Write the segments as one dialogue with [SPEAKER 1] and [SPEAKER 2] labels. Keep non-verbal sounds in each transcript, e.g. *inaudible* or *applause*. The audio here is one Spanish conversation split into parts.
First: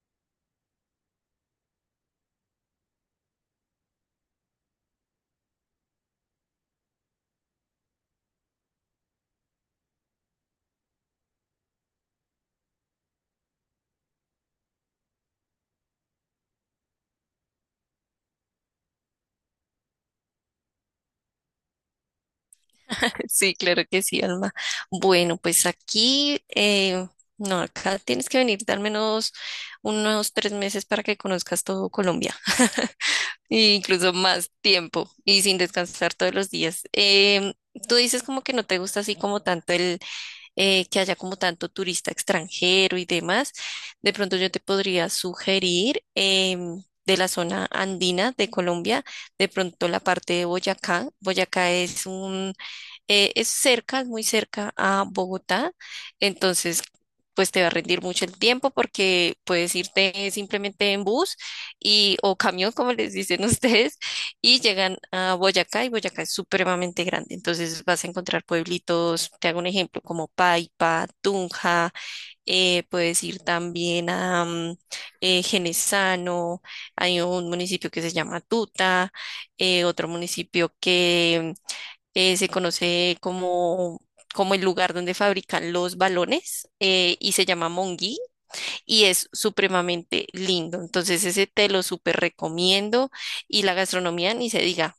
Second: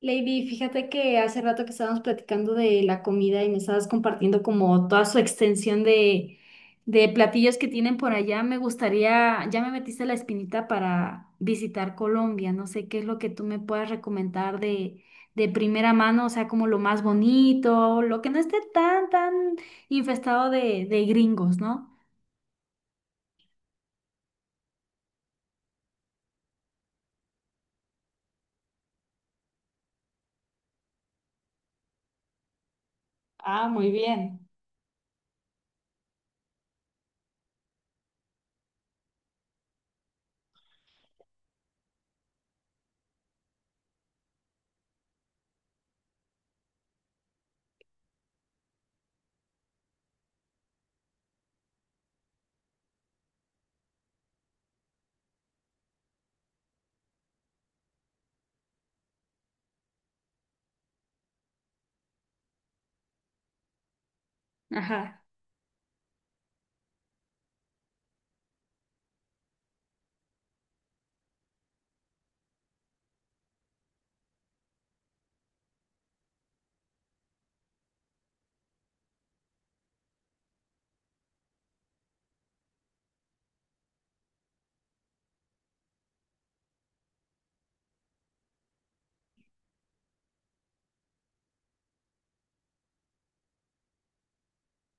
[SPEAKER 1] Lady, fíjate que hace rato que estábamos platicando de la comida y me estabas compartiendo como toda su extensión de platillos que tienen por allá. Me gustaría, ya me metiste la espinita para visitar Colombia. No sé qué es lo que tú me puedas recomendar de primera mano, o sea, como lo más bonito, lo que no esté tan infestado de gringos, ¿no?
[SPEAKER 2] *laughs* Sí, claro que sí, Alma. Bueno, pues aquí, no, acá tienes que venir al menos unos 3 meses para que conozcas todo Colombia, *laughs*
[SPEAKER 1] Ah,
[SPEAKER 2] e
[SPEAKER 1] muy
[SPEAKER 2] incluso
[SPEAKER 1] bien.
[SPEAKER 2] más tiempo y sin descansar todos los días. Tú dices como que no te gusta así como tanto el que haya como tanto turista extranjero y demás. De pronto yo te podría sugerir de la zona andina de Colombia, de pronto la parte de Boyacá. Boyacá es un es cerca, es muy cerca a Bogotá, entonces pues te va a rendir mucho el tiempo porque puedes irte simplemente en bus y o camión, como les dicen *laughs* ustedes, y llegan
[SPEAKER 1] Ajá.
[SPEAKER 2] a Boyacá y Boyacá es supremamente grande, entonces vas a encontrar pueblitos, te hago un ejemplo, como Paipa, Tunja, puedes ir también a Genesano, hay un municipio que se llama Tuta, otro municipio que se conoce como el lugar donde fabrican los balones y se llama Monguí y es supremamente lindo. Entonces ese te lo súper recomiendo y la gastronomía ni se diga.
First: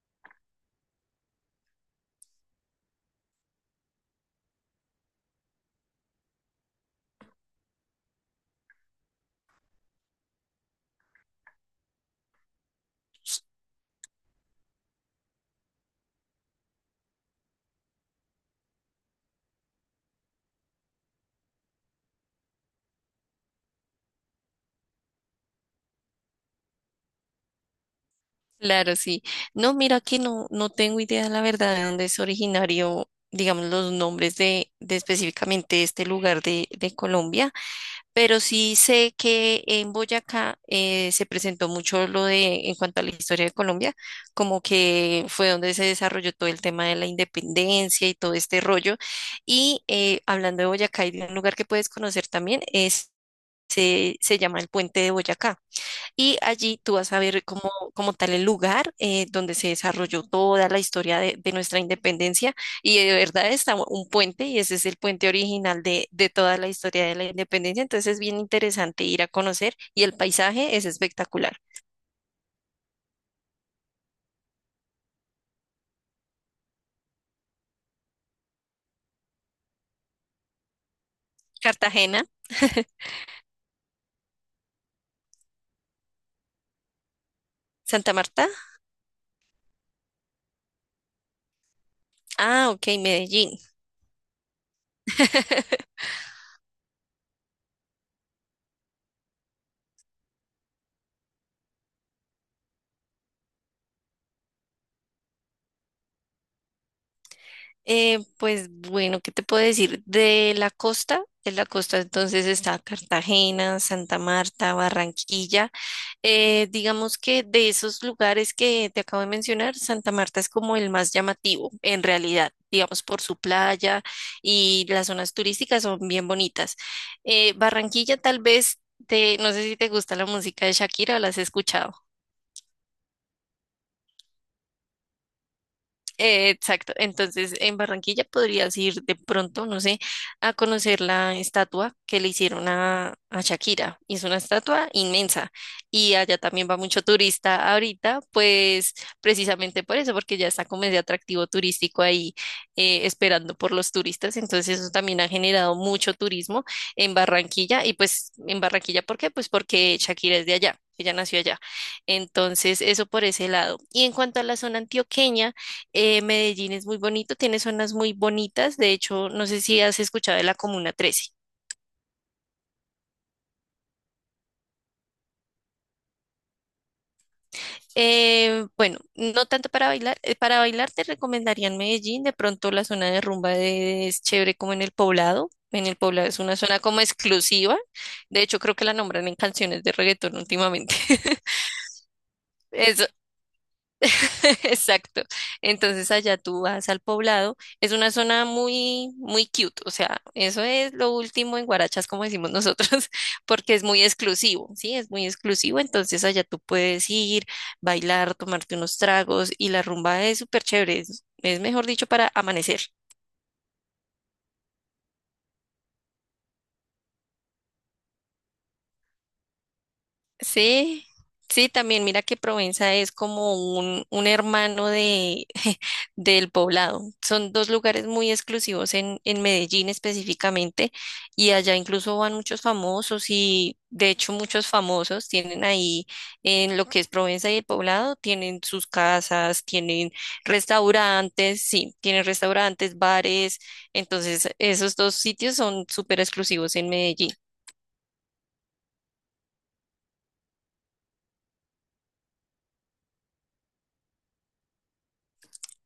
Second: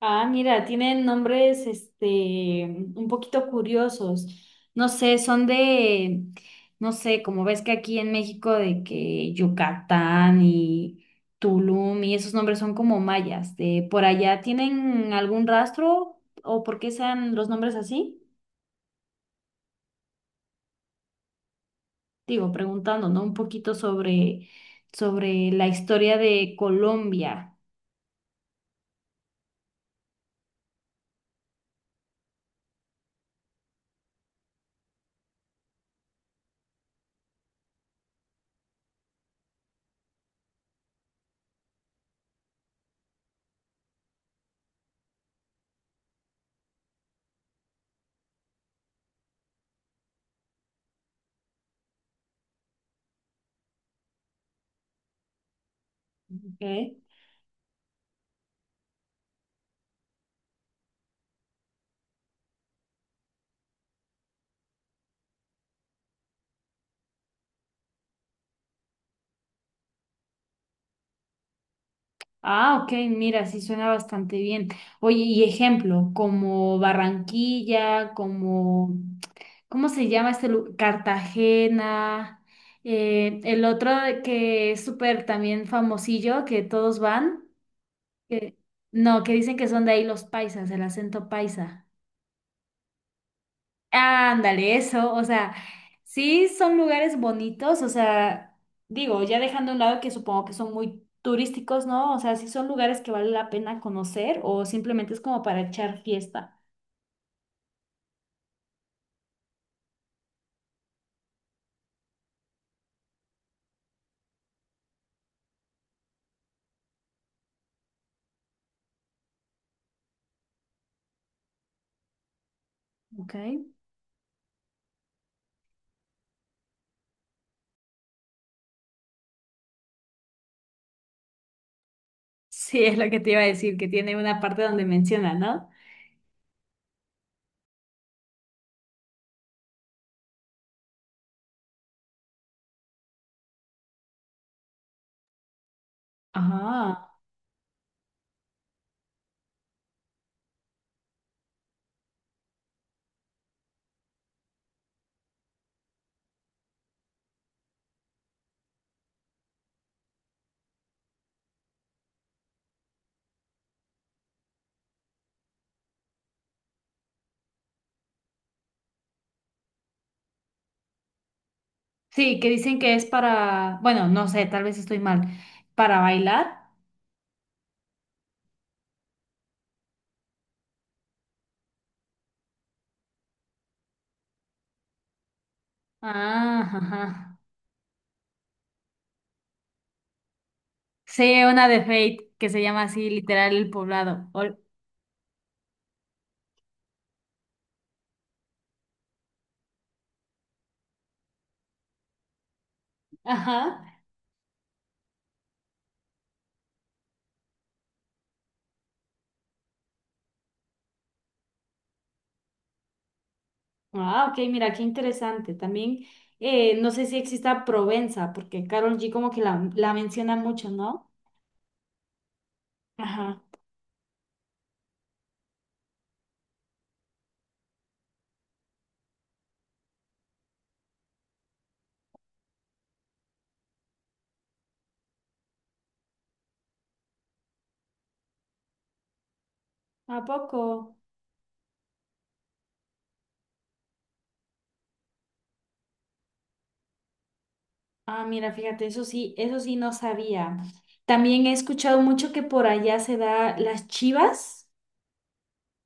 [SPEAKER 1] Ah, mira, tienen nombres, un poquito curiosos. No sé, son de, no sé, como ves que aquí en México de que Yucatán y Tulum y esos nombres son como mayas. De por allá, ¿tienen algún rastro o por qué sean los nombres así? Digo, preguntando, ¿no? Un poquito sobre la historia de Colombia.
[SPEAKER 2] Claro, sí. No, mira que no tengo idea, la verdad, de dónde es originario, digamos, los nombres de específicamente este lugar de Colombia. Pero sí sé que en Boyacá se presentó mucho lo de, en cuanto a la historia de Colombia, como que fue donde se desarrolló todo el tema de la independencia y todo este rollo. Y hablando de Boyacá, hay un lugar que puedes conocer también, se llama el Puente de Boyacá. Y allí tú
[SPEAKER 1] ¿Ok?
[SPEAKER 2] vas a ver como, como tal el lugar donde se desarrolló toda la historia de nuestra independencia. Y de verdad está un puente y ese es el puente original de toda la historia de la independencia. Entonces es bien interesante ir a conocer y el paisaje es espectacular.
[SPEAKER 1] Ah, ok, mira, sí suena bastante bien. Oye, y ejemplo, como Barranquilla, como, ¿cómo se llama este lugar?
[SPEAKER 2] Cartagena,
[SPEAKER 1] Cartagena, el otro que es súper también famosillo, que todos van,
[SPEAKER 2] Santa Marta.
[SPEAKER 1] que, no, que dicen que son de ahí los paisas, el acento paisa.
[SPEAKER 2] Ah, ok, Medellín.
[SPEAKER 1] Ándale, eso, o sea,
[SPEAKER 2] *laughs*
[SPEAKER 1] sí son lugares bonitos, o sea, digo, ya dejando a un lado que supongo que son muy turísticos, ¿no? O sea, sí son lugares que vale la pena conocer o simplemente es como para echar fiesta.
[SPEAKER 2] Pues bueno, ¿qué te puedo decir? De la costa entonces está Cartagena, Santa Marta, Barranquilla. Digamos que de esos lugares que te acabo de mencionar, Santa Marta es como el más llamativo, en realidad, digamos por
[SPEAKER 1] Ok.
[SPEAKER 2] su playa, y las zonas turísticas son bien bonitas. Barranquilla tal vez, no sé si te gusta la música de Shakira o la has escuchado.
[SPEAKER 1] Sí, es lo que te iba a decir, que tiene una parte donde menciona, ¿no?
[SPEAKER 2] Exacto, entonces en Barranquilla podrías ir de pronto, no sé, a conocer la estatua que le hicieron a Shakira. Y es una estatua inmensa y allá también va mucho
[SPEAKER 1] Ajá.
[SPEAKER 2] turista ahorita, pues precisamente por eso, porque ya está como ese atractivo turístico ahí esperando por los turistas. Entonces eso también ha generado mucho turismo en Barranquilla y pues en Barranquilla, ¿por qué? Pues porque Shakira es de allá, ella nació allá. Entonces eso por ese lado. Y en cuanto a la zona antioqueña, Medellín es muy bonito, tiene zonas muy bonitas. De hecho, no sé si has escuchado de la Comuna 13.
[SPEAKER 1] Sí, que dicen que es para, bueno, no sé, tal vez estoy mal, para bailar.
[SPEAKER 2] Bueno, no tanto para bailar. Para bailar te recomendarían Medellín. De pronto la zona de rumba es chévere como en el Poblado. En el Poblado es una
[SPEAKER 1] Ah,
[SPEAKER 2] zona como
[SPEAKER 1] ajá.
[SPEAKER 2] exclusiva. De hecho, creo que la nombran en canciones de reggaetón últimamente. *laughs*
[SPEAKER 1] Sí, una de Fate que se llama
[SPEAKER 2] Eso,
[SPEAKER 1] así, literal, El Poblado. Ol-
[SPEAKER 2] *laughs* exacto. Entonces allá tú vas al Poblado. Es una zona muy, muy cute. O sea, eso es lo último en guarachas, como decimos nosotros, *laughs*
[SPEAKER 1] Ajá.
[SPEAKER 2] porque es muy exclusivo, ¿sí? Es muy exclusivo. Entonces allá tú puedes ir, bailar, tomarte unos tragos y la rumba es súper chévere. Es mejor dicho para amanecer.
[SPEAKER 1] Ah, ok, mira, qué interesante. También, no sé si exista Provenza, porque Carol G como que la menciona mucho,
[SPEAKER 2] Sí,
[SPEAKER 1] ¿no?
[SPEAKER 2] sí, también mira que Provenza es
[SPEAKER 1] Ajá.
[SPEAKER 2] como un hermano de, *laughs* del Poblado. Son dos lugares muy exclusivos en Medellín específicamente, y allá incluso van muchos famosos y de hecho muchos famosos tienen ahí en lo que es Provenza y el Poblado, tienen sus casas, tienen
[SPEAKER 1] ¿A poco?
[SPEAKER 2] restaurantes, sí, tienen restaurantes, bares. Entonces esos dos sitios son súper exclusivos en Medellín.
[SPEAKER 1] Ah, mira, fíjate, eso sí no sabía. También he escuchado mucho que por allá se da las chivas.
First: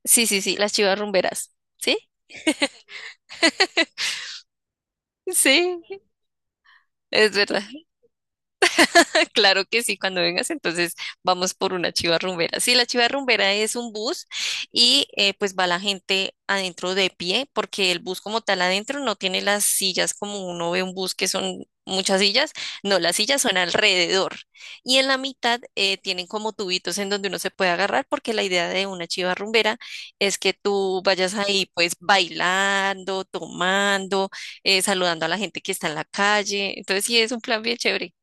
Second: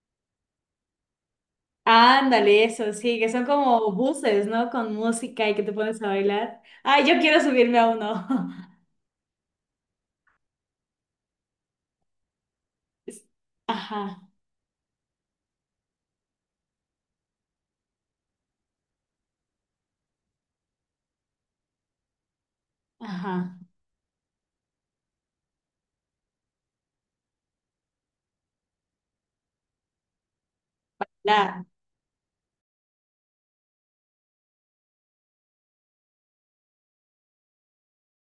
[SPEAKER 2] Sí, sí, sí, las chivas rumberas. ¿Sí?
[SPEAKER 1] Ándale, eso sí, que son como buses, ¿no? Con música y que te
[SPEAKER 2] Sí,
[SPEAKER 1] pones a bailar. Ay, yo
[SPEAKER 2] es
[SPEAKER 1] quiero
[SPEAKER 2] verdad.
[SPEAKER 1] subirme a uno. *laughs*
[SPEAKER 2] *laughs* Claro que sí, cuando vengas, entonces vamos por una chiva rumbera. Sí, la chiva
[SPEAKER 1] Es-
[SPEAKER 2] rumbera es un bus
[SPEAKER 1] Ajá,
[SPEAKER 2] y pues va la gente adentro de pie, porque el bus como tal adentro no tiene las sillas como uno ve un bus que son muchas sillas, no, las sillas son
[SPEAKER 1] ajá.
[SPEAKER 2] alrededor y en la mitad tienen como tubitos en donde uno se puede agarrar, porque la idea de una chiva rumbera es que tú vayas
[SPEAKER 1] La,
[SPEAKER 2] ahí pues bailando, tomando, saludando a la gente que está en la calle, entonces sí, es un plan bien chévere.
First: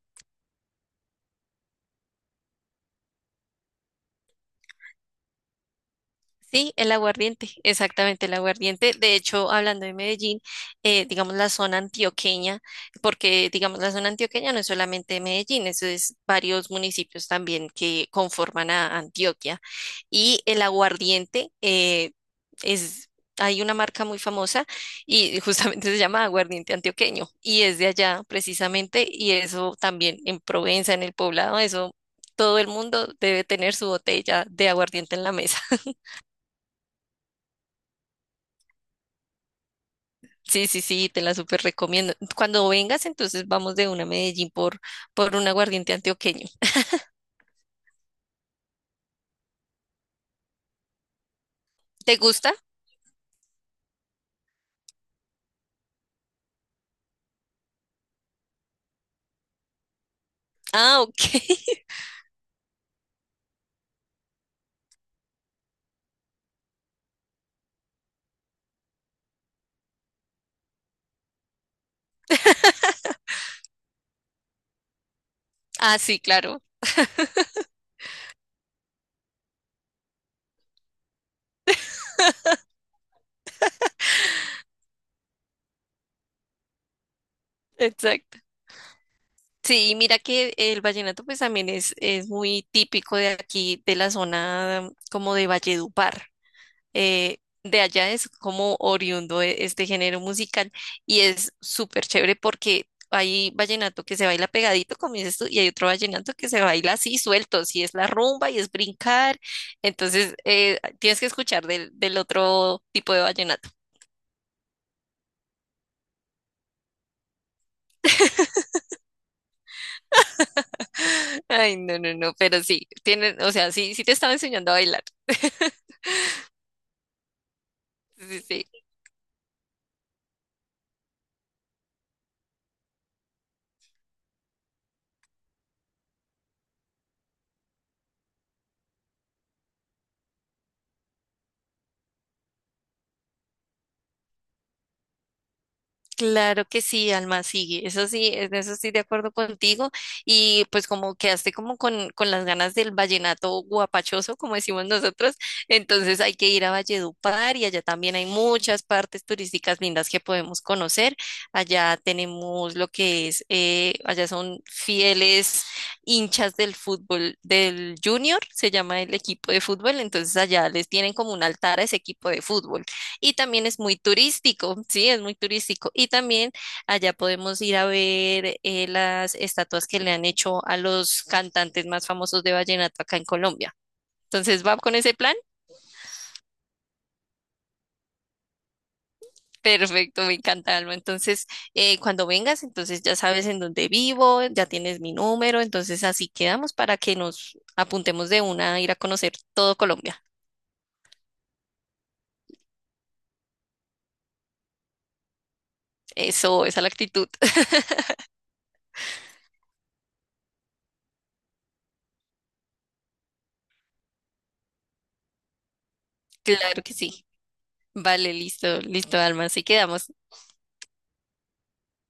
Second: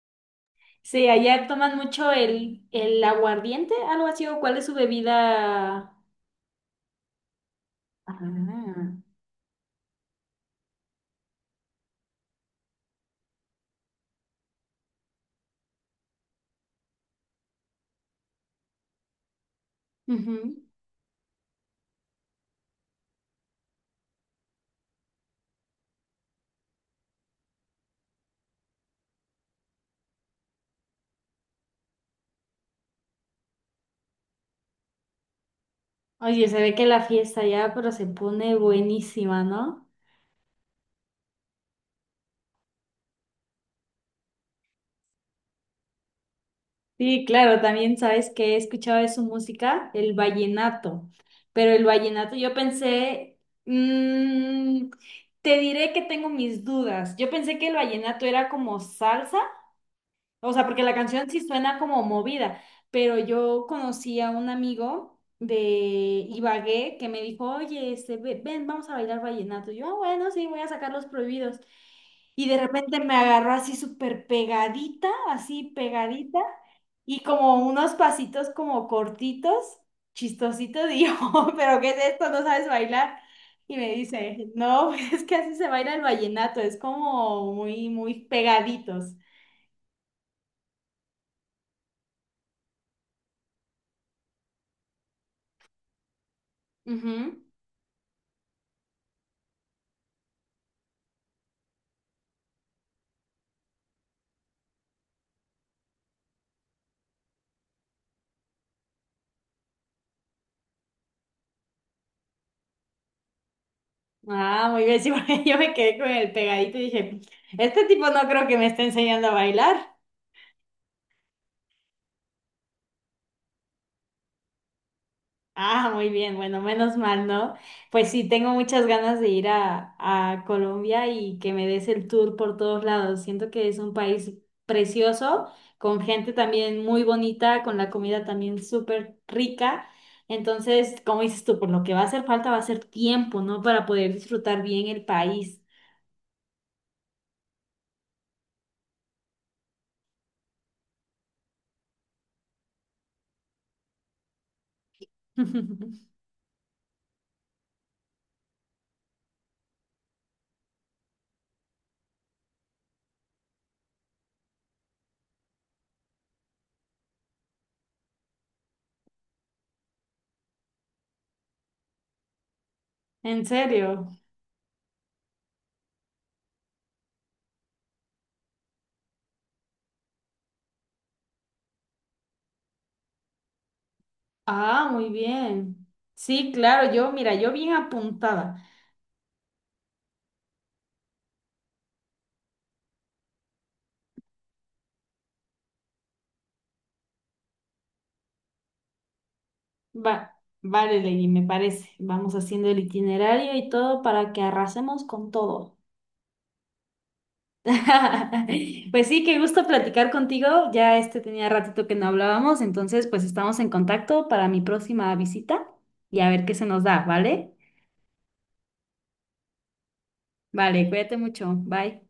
[SPEAKER 1] sí, allá toman mucho el aguardiente, algo así, o cuál es su bebida.
[SPEAKER 2] Sí, el aguardiente, exactamente el aguardiente.
[SPEAKER 1] Ah.
[SPEAKER 2] De hecho, hablando de Medellín, digamos la zona antioqueña, porque digamos la zona antioqueña no es solamente Medellín, eso es varios municipios también que conforman a Antioquia. Y el
[SPEAKER 1] Ujú.
[SPEAKER 2] aguardiente es, hay una marca muy famosa y justamente *laughs* se llama aguardiente antioqueño y es de allá precisamente, y eso también en Provenza, en el Poblado, eso todo el mundo debe tener su botella de aguardiente en la mesa. *laughs*
[SPEAKER 1] Oye, se ve que la fiesta ya, pero se pone buenísima, ¿no?
[SPEAKER 2] Sí, sí, sí, te la súper recomiendo. Cuando vengas, entonces vamos de una a Medellín por un aguardiente antioqueño.
[SPEAKER 1] Sí, claro, también sabes que he escuchado de su música, el vallenato. Pero el
[SPEAKER 2] ¿Te
[SPEAKER 1] vallenato yo
[SPEAKER 2] gusta?
[SPEAKER 1] pensé, mm, te diré que tengo mis dudas. Yo pensé que el vallenato era como salsa. O sea, porque la
[SPEAKER 2] Ah, ok.
[SPEAKER 1] canción sí suena
[SPEAKER 2] *laughs*
[SPEAKER 1] como movida, pero yo conocí a un amigo de Ibagué que me dijo, oye, ven, vamos a bailar vallenato. Y yo, "Ah, bueno, sí, voy a sacar los prohibidos". Y de repente me agarró así súper pegadita, así
[SPEAKER 2] Ah, sí,
[SPEAKER 1] pegadita,
[SPEAKER 2] claro.
[SPEAKER 1] y como unos pasitos como cortitos, chistositos, y yo, *laughs* pero ¿qué es esto? ¿No sabes bailar? Y me dice, no, *laughs* es que así se baila el vallenato, es como muy, muy
[SPEAKER 2] Exacto.
[SPEAKER 1] pegaditos.
[SPEAKER 2] Sí, y mira que el vallenato pues también es muy típico de aquí, de la zona como de Valledupar.
[SPEAKER 1] Ujú.
[SPEAKER 2] De allá es como oriundo este género musical y es súper chévere porque hay vallenato que se baila pegadito, como dices tú, y hay otro vallenato que se baila así suelto, si es la rumba y es brincar, entonces tienes que escuchar del otro tipo de vallenato.
[SPEAKER 1] Ah, muy bien, sí, porque *laughs* yo me quedé con el pegadito y dije, este tipo no creo que me esté enseñando a bailar.
[SPEAKER 2] *laughs* Ay, no, no, no, pero sí, tienen, o sea, sí, sí te estaba enseñando a bailar.
[SPEAKER 1] Ah,
[SPEAKER 2] *laughs*
[SPEAKER 1] muy bien, bueno, menos mal, ¿no? Pues sí,
[SPEAKER 2] Sí,
[SPEAKER 1] tengo
[SPEAKER 2] sí.
[SPEAKER 1] muchas ganas de ir a Colombia y que me des el tour por todos lados. Siento que es un país precioso, con gente también muy bonita, con la comida también súper rica. Entonces, como dices tú, por lo que va a hacer falta va a ser tiempo, ¿no? Para poder disfrutar bien el país.
[SPEAKER 2] Claro que sí, Alma, sí, eso sí, en eso estoy de acuerdo contigo, y pues como quedaste como con las ganas del vallenato guapachoso, como decimos nosotros,
[SPEAKER 1] *laughs*
[SPEAKER 2] entonces hay que ir a Valledupar y allá también hay muchas partes turísticas lindas que podemos conocer, allá tenemos lo que allá son fieles hinchas del fútbol del Junior, se llama el equipo de fútbol, entonces allá les tienen como un altar a ese equipo de fútbol. Y
[SPEAKER 1] En
[SPEAKER 2] también es muy
[SPEAKER 1] serio.
[SPEAKER 2] turístico, sí, es muy turístico. Y también allá podemos ir a ver las estatuas que le han hecho a los cantantes más famosos de vallenato acá en Colombia. Entonces, ¿va
[SPEAKER 1] Ah,
[SPEAKER 2] con
[SPEAKER 1] muy
[SPEAKER 2] ese plan?
[SPEAKER 1] bien. Sí, claro, yo, mira, yo bien apuntada.
[SPEAKER 2] Perfecto, me encanta, Alma. Entonces, cuando vengas, entonces ya sabes en dónde vivo, ya tienes mi número, entonces así quedamos para que nos apuntemos de una a ir a conocer todo Colombia.
[SPEAKER 1] Va, vale, Lady, me parece. Vamos haciendo el itinerario y todo para que arrasemos con todo.
[SPEAKER 2] Eso, esa es la actitud. *laughs*
[SPEAKER 1] *laughs* Pues sí, qué gusto platicar contigo. Ya tenía ratito que no hablábamos, entonces pues estamos en contacto para mi próxima visita y a ver qué se nos
[SPEAKER 2] Claro que
[SPEAKER 1] da,
[SPEAKER 2] sí.
[SPEAKER 1] ¿vale?
[SPEAKER 2] Vale, listo, listo, Alma. Así quedamos.
[SPEAKER 1] Vale, cuídate mucho. Bye.